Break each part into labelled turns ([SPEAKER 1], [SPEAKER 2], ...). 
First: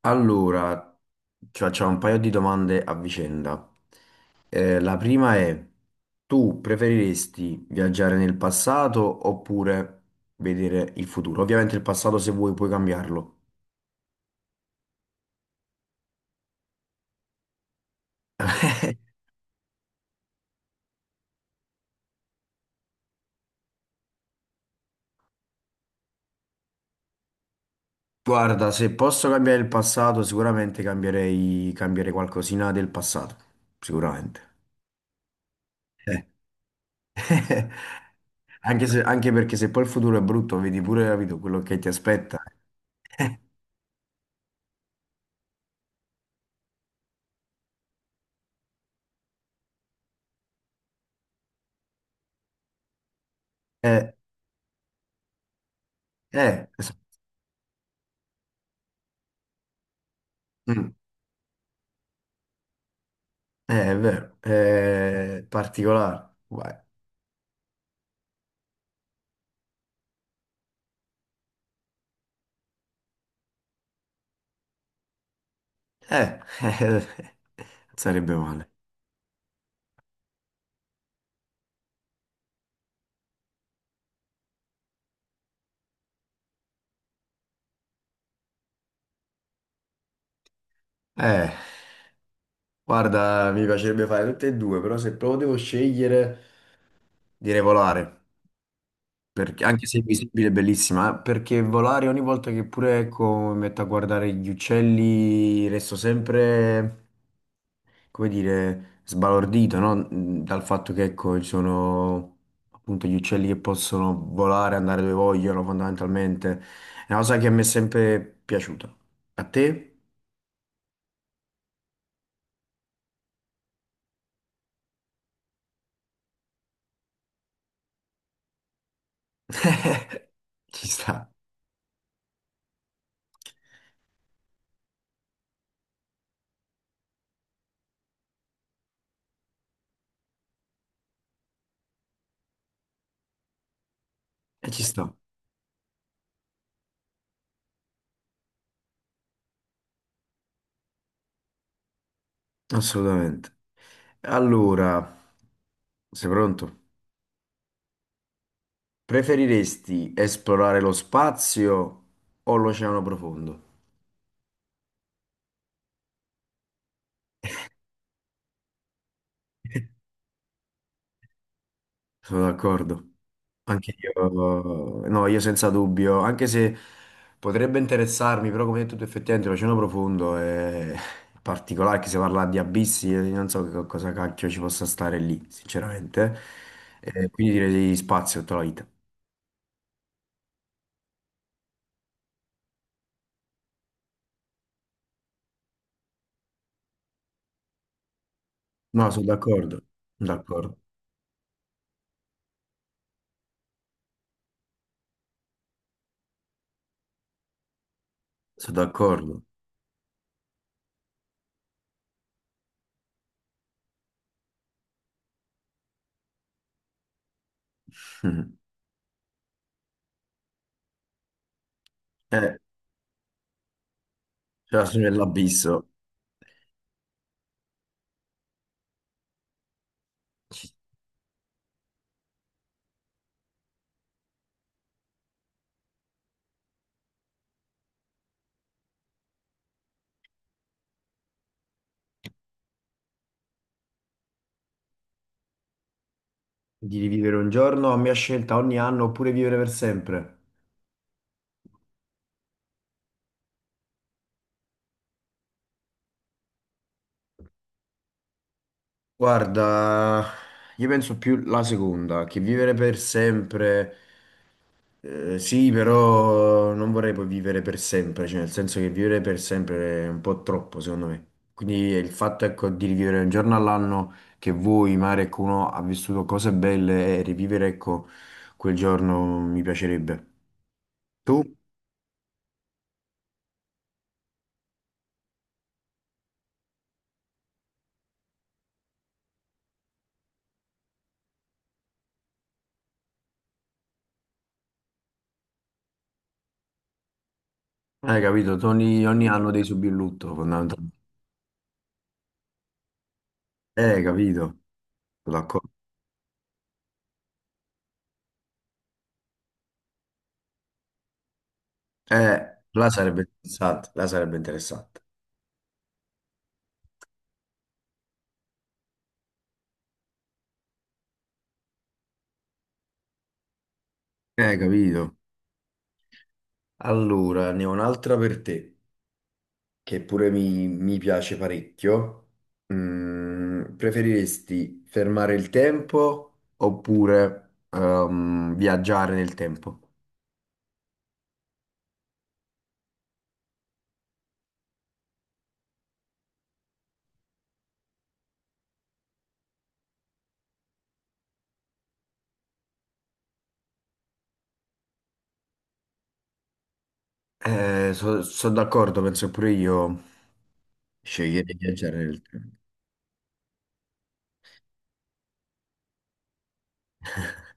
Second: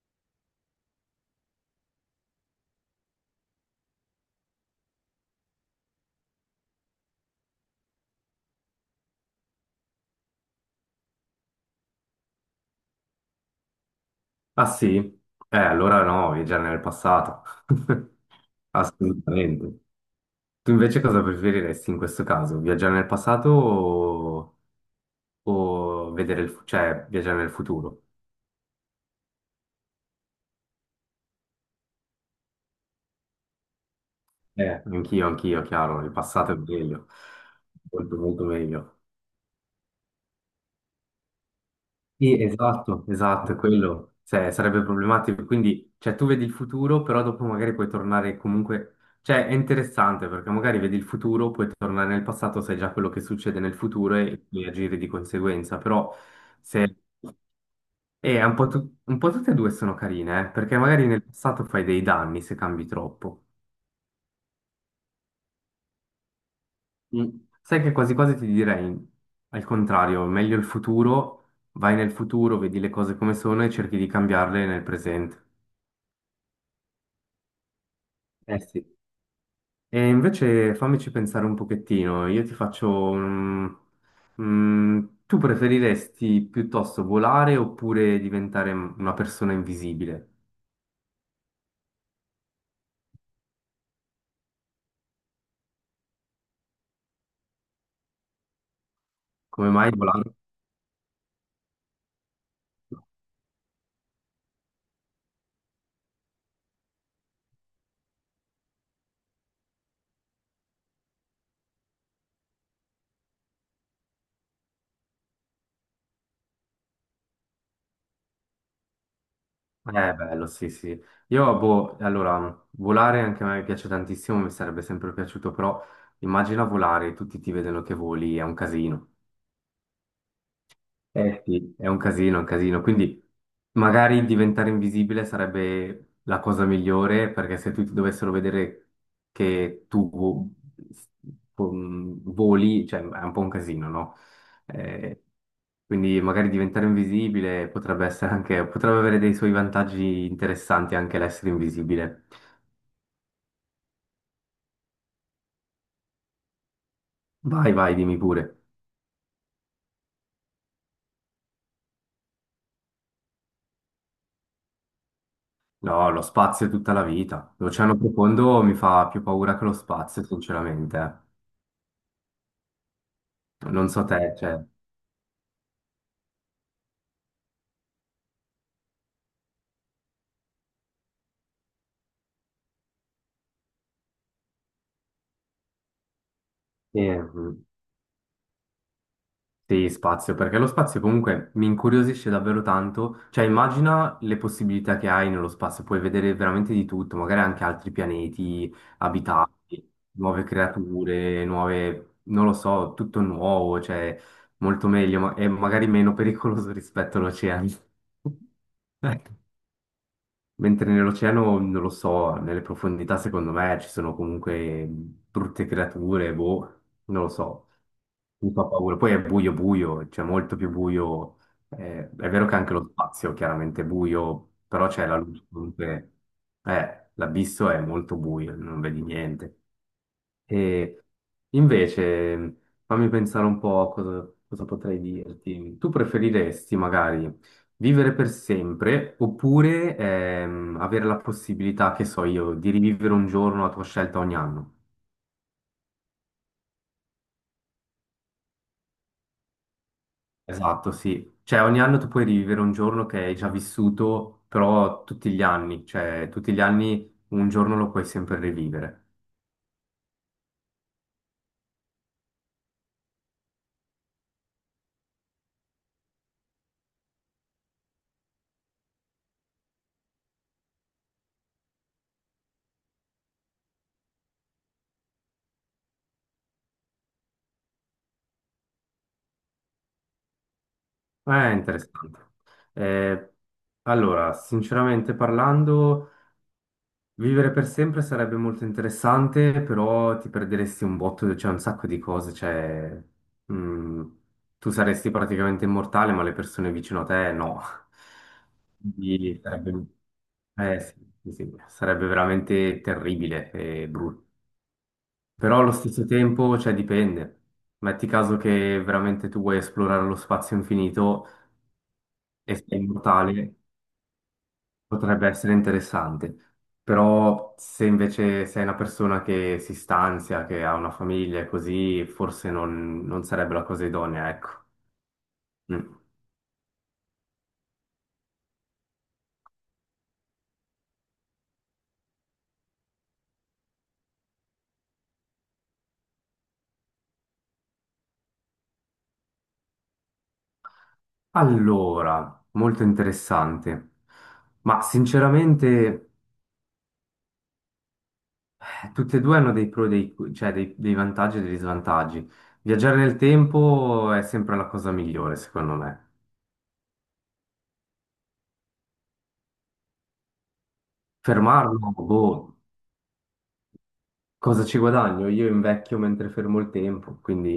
[SPEAKER 1] Allora, ci facciamo un paio di domande a vicenda. La prima è, tu preferiresti viaggiare nel passato oppure vedere il futuro? Ovviamente il passato se vuoi puoi cambiarlo.
[SPEAKER 2] Ah, sì? Allora no, viaggiare nel passato. Assolutamente. Tu invece cosa preferiresti in questo caso? Viaggiare nel passato o vedere cioè viaggiare nel futuro?
[SPEAKER 1] Guarda, se posso cambiare il passato, sicuramente cambierei qualcosina del passato, sicuramente.
[SPEAKER 2] Anch'io, chiaro, il
[SPEAKER 1] Eh.
[SPEAKER 2] passato è meglio, molto molto
[SPEAKER 1] Anche
[SPEAKER 2] meglio.
[SPEAKER 1] se- anche perché se poi il futuro è brutto, vedi pure capito, quello che ti
[SPEAKER 2] Sì,
[SPEAKER 1] aspetta.
[SPEAKER 2] esatto, esatto, è quello. Cioè, sarebbe problematico. Quindi, cioè, tu vedi il futuro, però dopo magari puoi tornare comunque. Cioè, è interessante perché magari vedi il futuro, puoi tornare nel passato, sai già quello che succede nel
[SPEAKER 1] Eh,
[SPEAKER 2] futuro e puoi agire di conseguenza. Però
[SPEAKER 1] eh, es-
[SPEAKER 2] se un po', tu- un po' tutte e due sono carine, perché
[SPEAKER 1] mm.
[SPEAKER 2] magari nel passato fai dei danni se cambi troppo.
[SPEAKER 1] È vero, è particolare. Vai.
[SPEAKER 2] Mm. Sai che quasi quasi ti direi al contrario, meglio il futuro, vai nel futuro, vedi le cose come sono e cerchi di cambiarle nel presente.
[SPEAKER 1] Eh, Non sarebbe
[SPEAKER 2] Eh
[SPEAKER 1] male.
[SPEAKER 2] sì. E invece fammici pensare un pochettino, io ti faccio un... tu preferiresti piuttosto volare oppure diventare una persona invisibile?
[SPEAKER 1] Eh, guarda, mi piacerebbe fare tutte e due, però se proprio devo scegliere, direi volare, perché,
[SPEAKER 2] Come
[SPEAKER 1] anche
[SPEAKER 2] mai
[SPEAKER 1] se è
[SPEAKER 2] volare?
[SPEAKER 1] visibile è bellissima, perché volare ogni volta che pure ecco, mi metto a guardare gli uccelli, resto sempre, come dire, sbalordito, no? Dal fatto che, ecco, ci sono appunto gli uccelli che possono volare, andare dove vogliono, fondamentalmente. È una cosa che mi è sempre piaciuta. A te?
[SPEAKER 2] Bello, sì, sì. Io, boh, allora, volare anche a me piace tantissimo, mi sarebbe sempre piaciuto, però immagina volare, tutti ti vedono che voli, è un casino.
[SPEAKER 1] Ci sta,
[SPEAKER 2] Eh sì, è un casino, è un casino. Quindi magari diventare invisibile sarebbe la cosa migliore perché se tutti dovessero vedere che voli, cioè è un po' un casino, no?
[SPEAKER 1] e ci sta,
[SPEAKER 2] Eh, quindi magari diventare invisibile potrebbe essere anche, potrebbe avere dei suoi vantaggi interessanti anche l'essere invisibile.
[SPEAKER 1] assolutamente. Allora, sei pronto?
[SPEAKER 2] Vai, vai, dimmi pure.
[SPEAKER 1] Preferiresti esplorare lo spazio o l'oceano profondo?
[SPEAKER 2] No, lo spazio è tutta la vita. L'oceano profondo mi fa più paura che lo spazio, sinceramente. Eh.
[SPEAKER 1] Sono d'accordo.
[SPEAKER 2] Non
[SPEAKER 1] Anche
[SPEAKER 2] so te, cioè.
[SPEAKER 1] io, no, io senza dubbio, anche se potrebbe interessarmi, però come hai detto tu effettivamente l'oceano profondo è particolare, che si parla di abissi, io non so che cosa cacchio ci possa stare lì, sinceramente.
[SPEAKER 2] E,
[SPEAKER 1] Quindi
[SPEAKER 2] mh,
[SPEAKER 1] direi di spazio tutta la vita.
[SPEAKER 2] sì, spazio, perché lo spazio comunque mi incuriosisce davvero tanto. Cioè, immagina le possibilità che hai nello spazio, puoi vedere veramente di tutto, magari anche altri pianeti
[SPEAKER 1] No, sono
[SPEAKER 2] abitati,
[SPEAKER 1] d'accordo, sono
[SPEAKER 2] nuove
[SPEAKER 1] d'accordo,
[SPEAKER 2] creature, nuove, non lo so, tutto nuovo, cioè molto meglio e magari meno pericoloso rispetto all'oceano.
[SPEAKER 1] sono d'accordo.
[SPEAKER 2] Mentre nell'oceano, non lo so, nelle profondità secondo me ci sono comunque brutte creature, boh, non lo so, mi
[SPEAKER 1] Mhm.
[SPEAKER 2] fa paura. Poi è buio buio, c'è molto più buio. Eh, è vero che
[SPEAKER 1] Eh,
[SPEAKER 2] anche lo spazio chiaramente è buio,
[SPEAKER 1] c'è la
[SPEAKER 2] però c'è
[SPEAKER 1] soglia
[SPEAKER 2] la luce,
[SPEAKER 1] dell'abisso,
[SPEAKER 2] comunque l'abisso è molto buio, non vedi niente. E invece, fammi pensare un po' a cosa, cosa potrei dirti. Tu preferiresti magari vivere per sempre oppure avere la possibilità, che so io, di rivivere un giorno a tua scelta ogni anno?
[SPEAKER 1] di rivivere un giorno a mia scelta ogni anno oppure vivere per sempre.
[SPEAKER 2] Esatto, sì. Cioè ogni anno tu puoi rivivere un giorno che hai già vissuto, però tutti gli anni, cioè tutti gli anni un giorno lo puoi sempre rivivere.
[SPEAKER 1] Guarda, io penso più la seconda, che vivere per sempre, sì, però non vorrei poi vivere per sempre, cioè nel senso che vivere per sempre è un po' troppo, secondo me. Quindi il fatto, ecco, di rivivere un giorno all'anno che vuoi, magari ecco, uno ha vissuto cose belle e rivivere, ecco, quel giorno mi piacerebbe.
[SPEAKER 2] È
[SPEAKER 1] Tu?
[SPEAKER 2] interessante. Eh, allora, sinceramente parlando... Vivere per sempre sarebbe molto interessante, però ti perderesti un botto, c'è un sacco di cose, cioè, mm, tu saresti praticamente immortale, ma le persone vicino a te no.
[SPEAKER 1] Hai capito? Ogni
[SPEAKER 2] Quindi
[SPEAKER 1] anno devi
[SPEAKER 2] sarebbe,
[SPEAKER 1] subire il lutto,
[SPEAKER 2] sì,
[SPEAKER 1] fondamentalmente.
[SPEAKER 2] sì, sì, sarebbe veramente terribile e
[SPEAKER 1] Eh,
[SPEAKER 2] brutto.
[SPEAKER 1] capito? Sono
[SPEAKER 2] Però allo
[SPEAKER 1] d'accordo.
[SPEAKER 2] stesso tempo, cioè, dipende. Metti caso che veramente tu vuoi esplorare lo spazio infinito
[SPEAKER 1] Eh,
[SPEAKER 2] e sei
[SPEAKER 1] là sarebbe
[SPEAKER 2] immortale.
[SPEAKER 1] interessante, là sarebbe interessante.
[SPEAKER 2] Potrebbe essere interessante, però se invece sei una persona che si stanzia, che ha una famiglia e così, forse non sarebbe la cosa idonea, ecco.
[SPEAKER 1] Capito.
[SPEAKER 2] Mm.
[SPEAKER 1] Allora, ne ho un'altra per te, che pure mi piace parecchio. Preferiresti fermare il tempo oppure viaggiare nel tempo?
[SPEAKER 2] Allora, molto interessante, ma sinceramente tutte e due hanno dei pro e dei vantaggi e degli svantaggi. Viaggiare nel tempo è sempre la cosa migliore, secondo me.
[SPEAKER 1] Sono d'accordo, penso che pure io sceglierei di
[SPEAKER 2] Fermarlo,
[SPEAKER 1] viaggiare nel tempo.
[SPEAKER 2] boh, cosa ci guadagno? Io invecchio mentre fermo il tempo, quindi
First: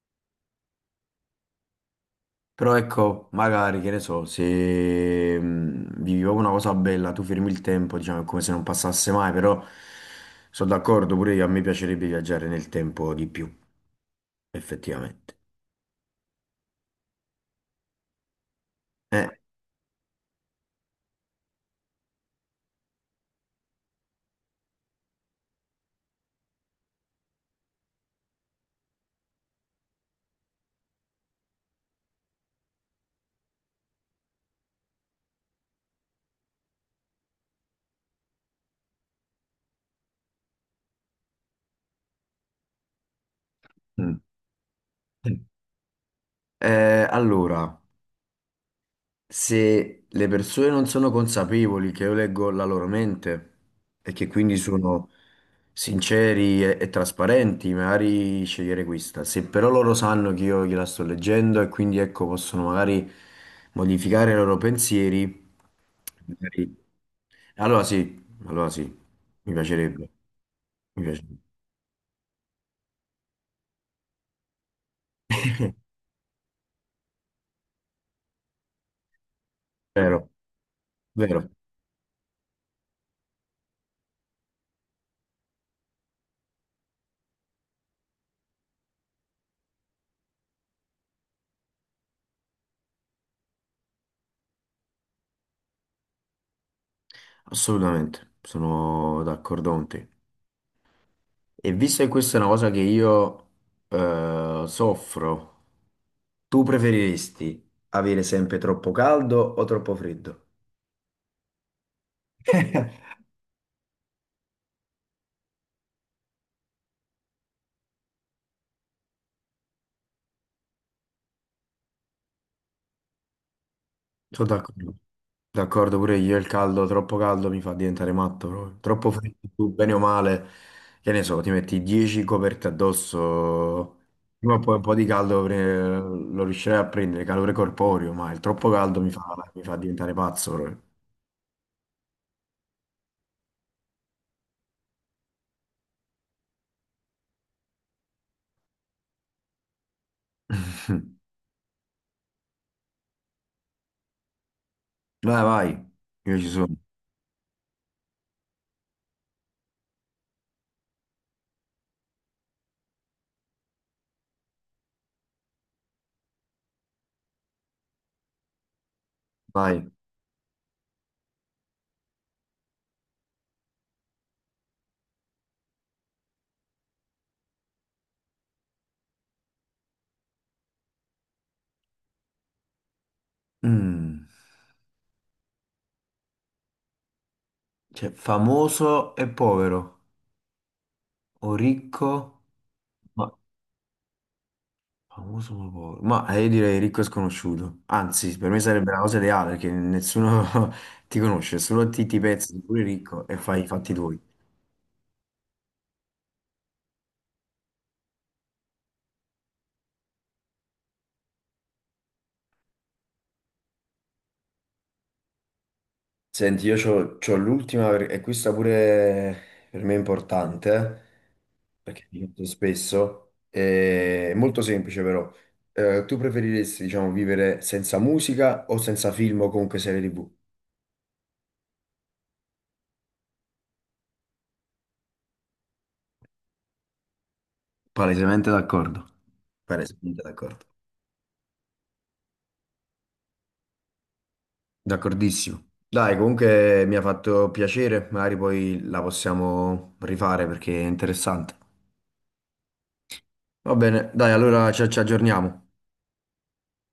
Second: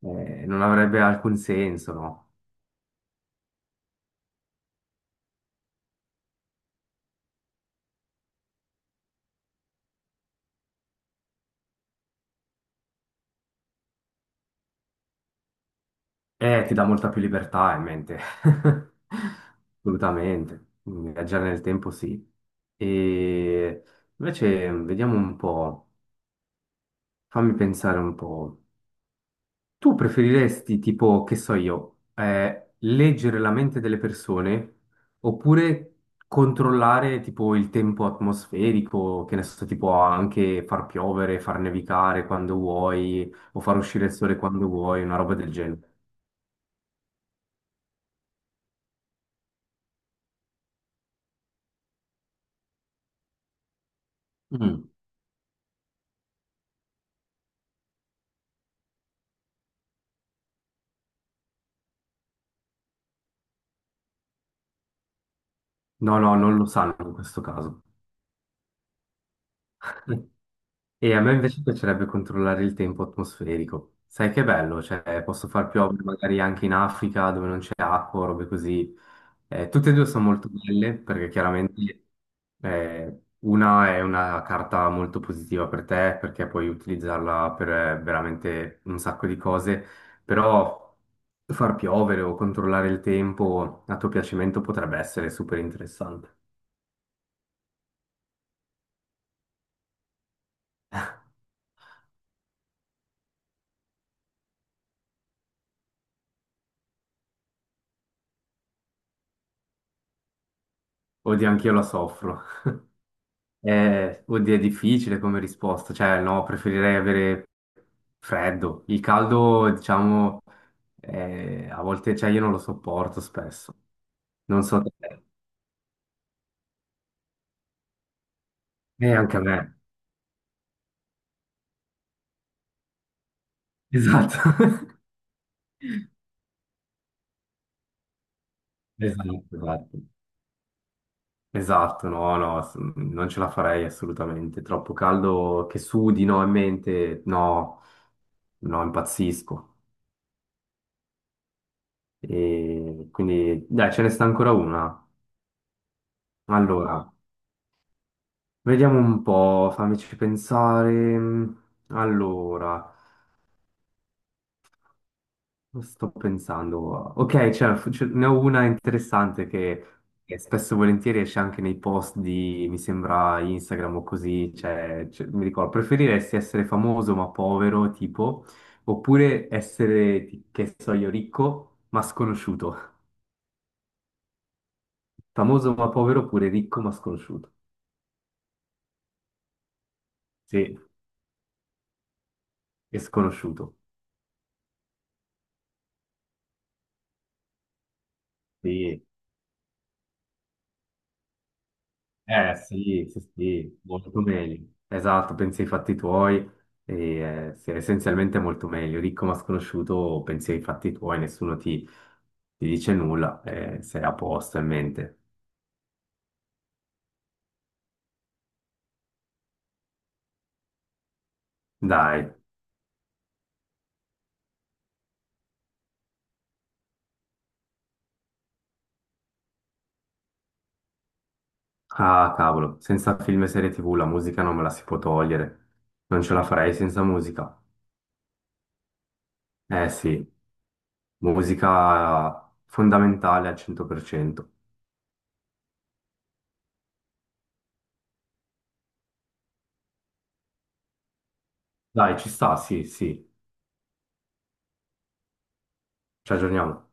[SPEAKER 2] non avrebbe alcun senso, no?
[SPEAKER 1] Però ecco, magari, che ne so, se vivi proprio una cosa bella, tu fermi il tempo, diciamo, è come se non passasse mai, però sono d'accordo, pure io, a me piacerebbe viaggiare nel tempo di più, effettivamente.
[SPEAKER 2] Ti dà molta più libertà in mente.
[SPEAKER 1] Eh,
[SPEAKER 2] Assolutamente. Quindi viaggiare nel tempo sì. E invece vediamo un po', fammi pensare un po'. Tu preferiresti, tipo, che so io, leggere la mente delle persone oppure controllare, tipo, il tempo atmosferico, che ne so, tipo, anche far piovere, far nevicare quando vuoi, o far uscire il
[SPEAKER 1] Mm.
[SPEAKER 2] sole quando vuoi, una roba del genere.
[SPEAKER 1] Allora, se le persone non sono consapevoli che io leggo la loro mente e che quindi
[SPEAKER 2] Mm.
[SPEAKER 1] sono sinceri e trasparenti, magari scegliere questa. Se però loro sanno che io gliela sto leggendo e quindi ecco possono magari modificare i loro pensieri,
[SPEAKER 2] No, no, non lo
[SPEAKER 1] magari-
[SPEAKER 2] sanno in questo caso.
[SPEAKER 1] allora sì, mi piacerebbe, mi
[SPEAKER 2] E a me
[SPEAKER 1] piacerebbe.
[SPEAKER 2] invece piacerebbe controllare il tempo atmosferico. Sai che bello, cioè posso far piovere magari anche in Africa dove non c'è acqua, robe così. Tutte e due sono
[SPEAKER 1] Vero,
[SPEAKER 2] molto belle perché
[SPEAKER 1] vero,
[SPEAKER 2] chiaramente una è una carta molto positiva per te perché puoi utilizzarla per veramente un sacco di cose, però far piovere o controllare il tempo a tuo piacimento potrebbe essere super interessante.
[SPEAKER 1] assolutamente, sono d'accordo con te. E visto che questa è una cosa che io soffro, tu preferiresti avere sempre troppo caldo o troppo freddo?
[SPEAKER 2] Oddio, anch'io la soffro. Oddio, è difficile come risposta, cioè no, preferirei avere freddo. Il caldo, diciamo, a volte, cioè io non lo sopporto spesso.
[SPEAKER 1] Sono
[SPEAKER 2] Non so
[SPEAKER 1] d'accordo.
[SPEAKER 2] te.
[SPEAKER 1] D'accordo pure io, il caldo, troppo caldo mi fa diventare matto proprio.
[SPEAKER 2] E
[SPEAKER 1] Troppo freddo,
[SPEAKER 2] anche a me.
[SPEAKER 1] tu, bene o male, che ne so, ti metti 10 coperte addosso,
[SPEAKER 2] Esatto.
[SPEAKER 1] prima o poi un po' di caldo lo riuscirai a prendere, calore corporeo, ma il troppo caldo mi fa,
[SPEAKER 2] Esatto,
[SPEAKER 1] mi fa
[SPEAKER 2] esatto.
[SPEAKER 1] diventare pazzo proprio.
[SPEAKER 2] Esatto, no, no, non ce la farei assolutamente. Troppo caldo che sudi, no, in mente, no, no, impazzisco. E quindi, dai, ce ne sta ancora una.
[SPEAKER 1] Vai, vai, io ci sono,
[SPEAKER 2] Allora. Vediamo un po', fammici pensare. Allora, sto pensando. Ok, ce ne ho una interessante che
[SPEAKER 1] vai.
[SPEAKER 2] che spesso e volentieri esce anche nei post di, mi sembra, Instagram o così. Mi ricordo, preferiresti essere famoso ma povero, tipo, oppure essere, che so io, ricco ma sconosciuto?
[SPEAKER 1] Mm.
[SPEAKER 2] Famoso ma povero oppure ricco ma sconosciuto?
[SPEAKER 1] Cioè, famoso e povero,
[SPEAKER 2] Sì,
[SPEAKER 1] o ricco,
[SPEAKER 2] e
[SPEAKER 1] ma
[SPEAKER 2] sconosciuto.
[SPEAKER 1] famoso ma povero. Ma io direi ricco e sconosciuto. Anzi, per me sarebbe la
[SPEAKER 2] Sì.
[SPEAKER 1] cosa ideale, perché nessuno ti conosce, solo ti pensi,
[SPEAKER 2] Eh
[SPEAKER 1] sei pure
[SPEAKER 2] sì, sì,
[SPEAKER 1] ricco e fai i
[SPEAKER 2] sì,
[SPEAKER 1] fatti
[SPEAKER 2] molto
[SPEAKER 1] tuoi.
[SPEAKER 2] meglio. Esatto, pensi ai fatti tuoi, e, sì, essenzialmente è molto meglio. Ricco ma sconosciuto, pensi ai fatti tuoi, nessuno ti, ti dice nulla, sei a posto in mente.
[SPEAKER 1] Senti, io c'ho l'ultima, e questa pure per me è importante, perché mi
[SPEAKER 2] Dai,
[SPEAKER 1] chiedo spesso, è molto semplice però. Tu preferiresti, diciamo, vivere senza musica o senza film o comunque serie TV?
[SPEAKER 2] ah cavolo, senza film e serie TV la musica non me la si può togliere, non ce la farei senza musica.
[SPEAKER 1] Palesemente d'accordo.
[SPEAKER 2] Eh
[SPEAKER 1] Palesemente
[SPEAKER 2] sì,
[SPEAKER 1] d'accordo.
[SPEAKER 2] musica fondamentale al 100%.
[SPEAKER 1] D'accordissimo. Dai, comunque mi ha fatto piacere, magari poi la possiamo rifare perché è interessante.
[SPEAKER 2] Dai, ci sta, sì, sì,
[SPEAKER 1] Va bene, dai, allora ci aggiorniamo.
[SPEAKER 2] ci aggiorniamo.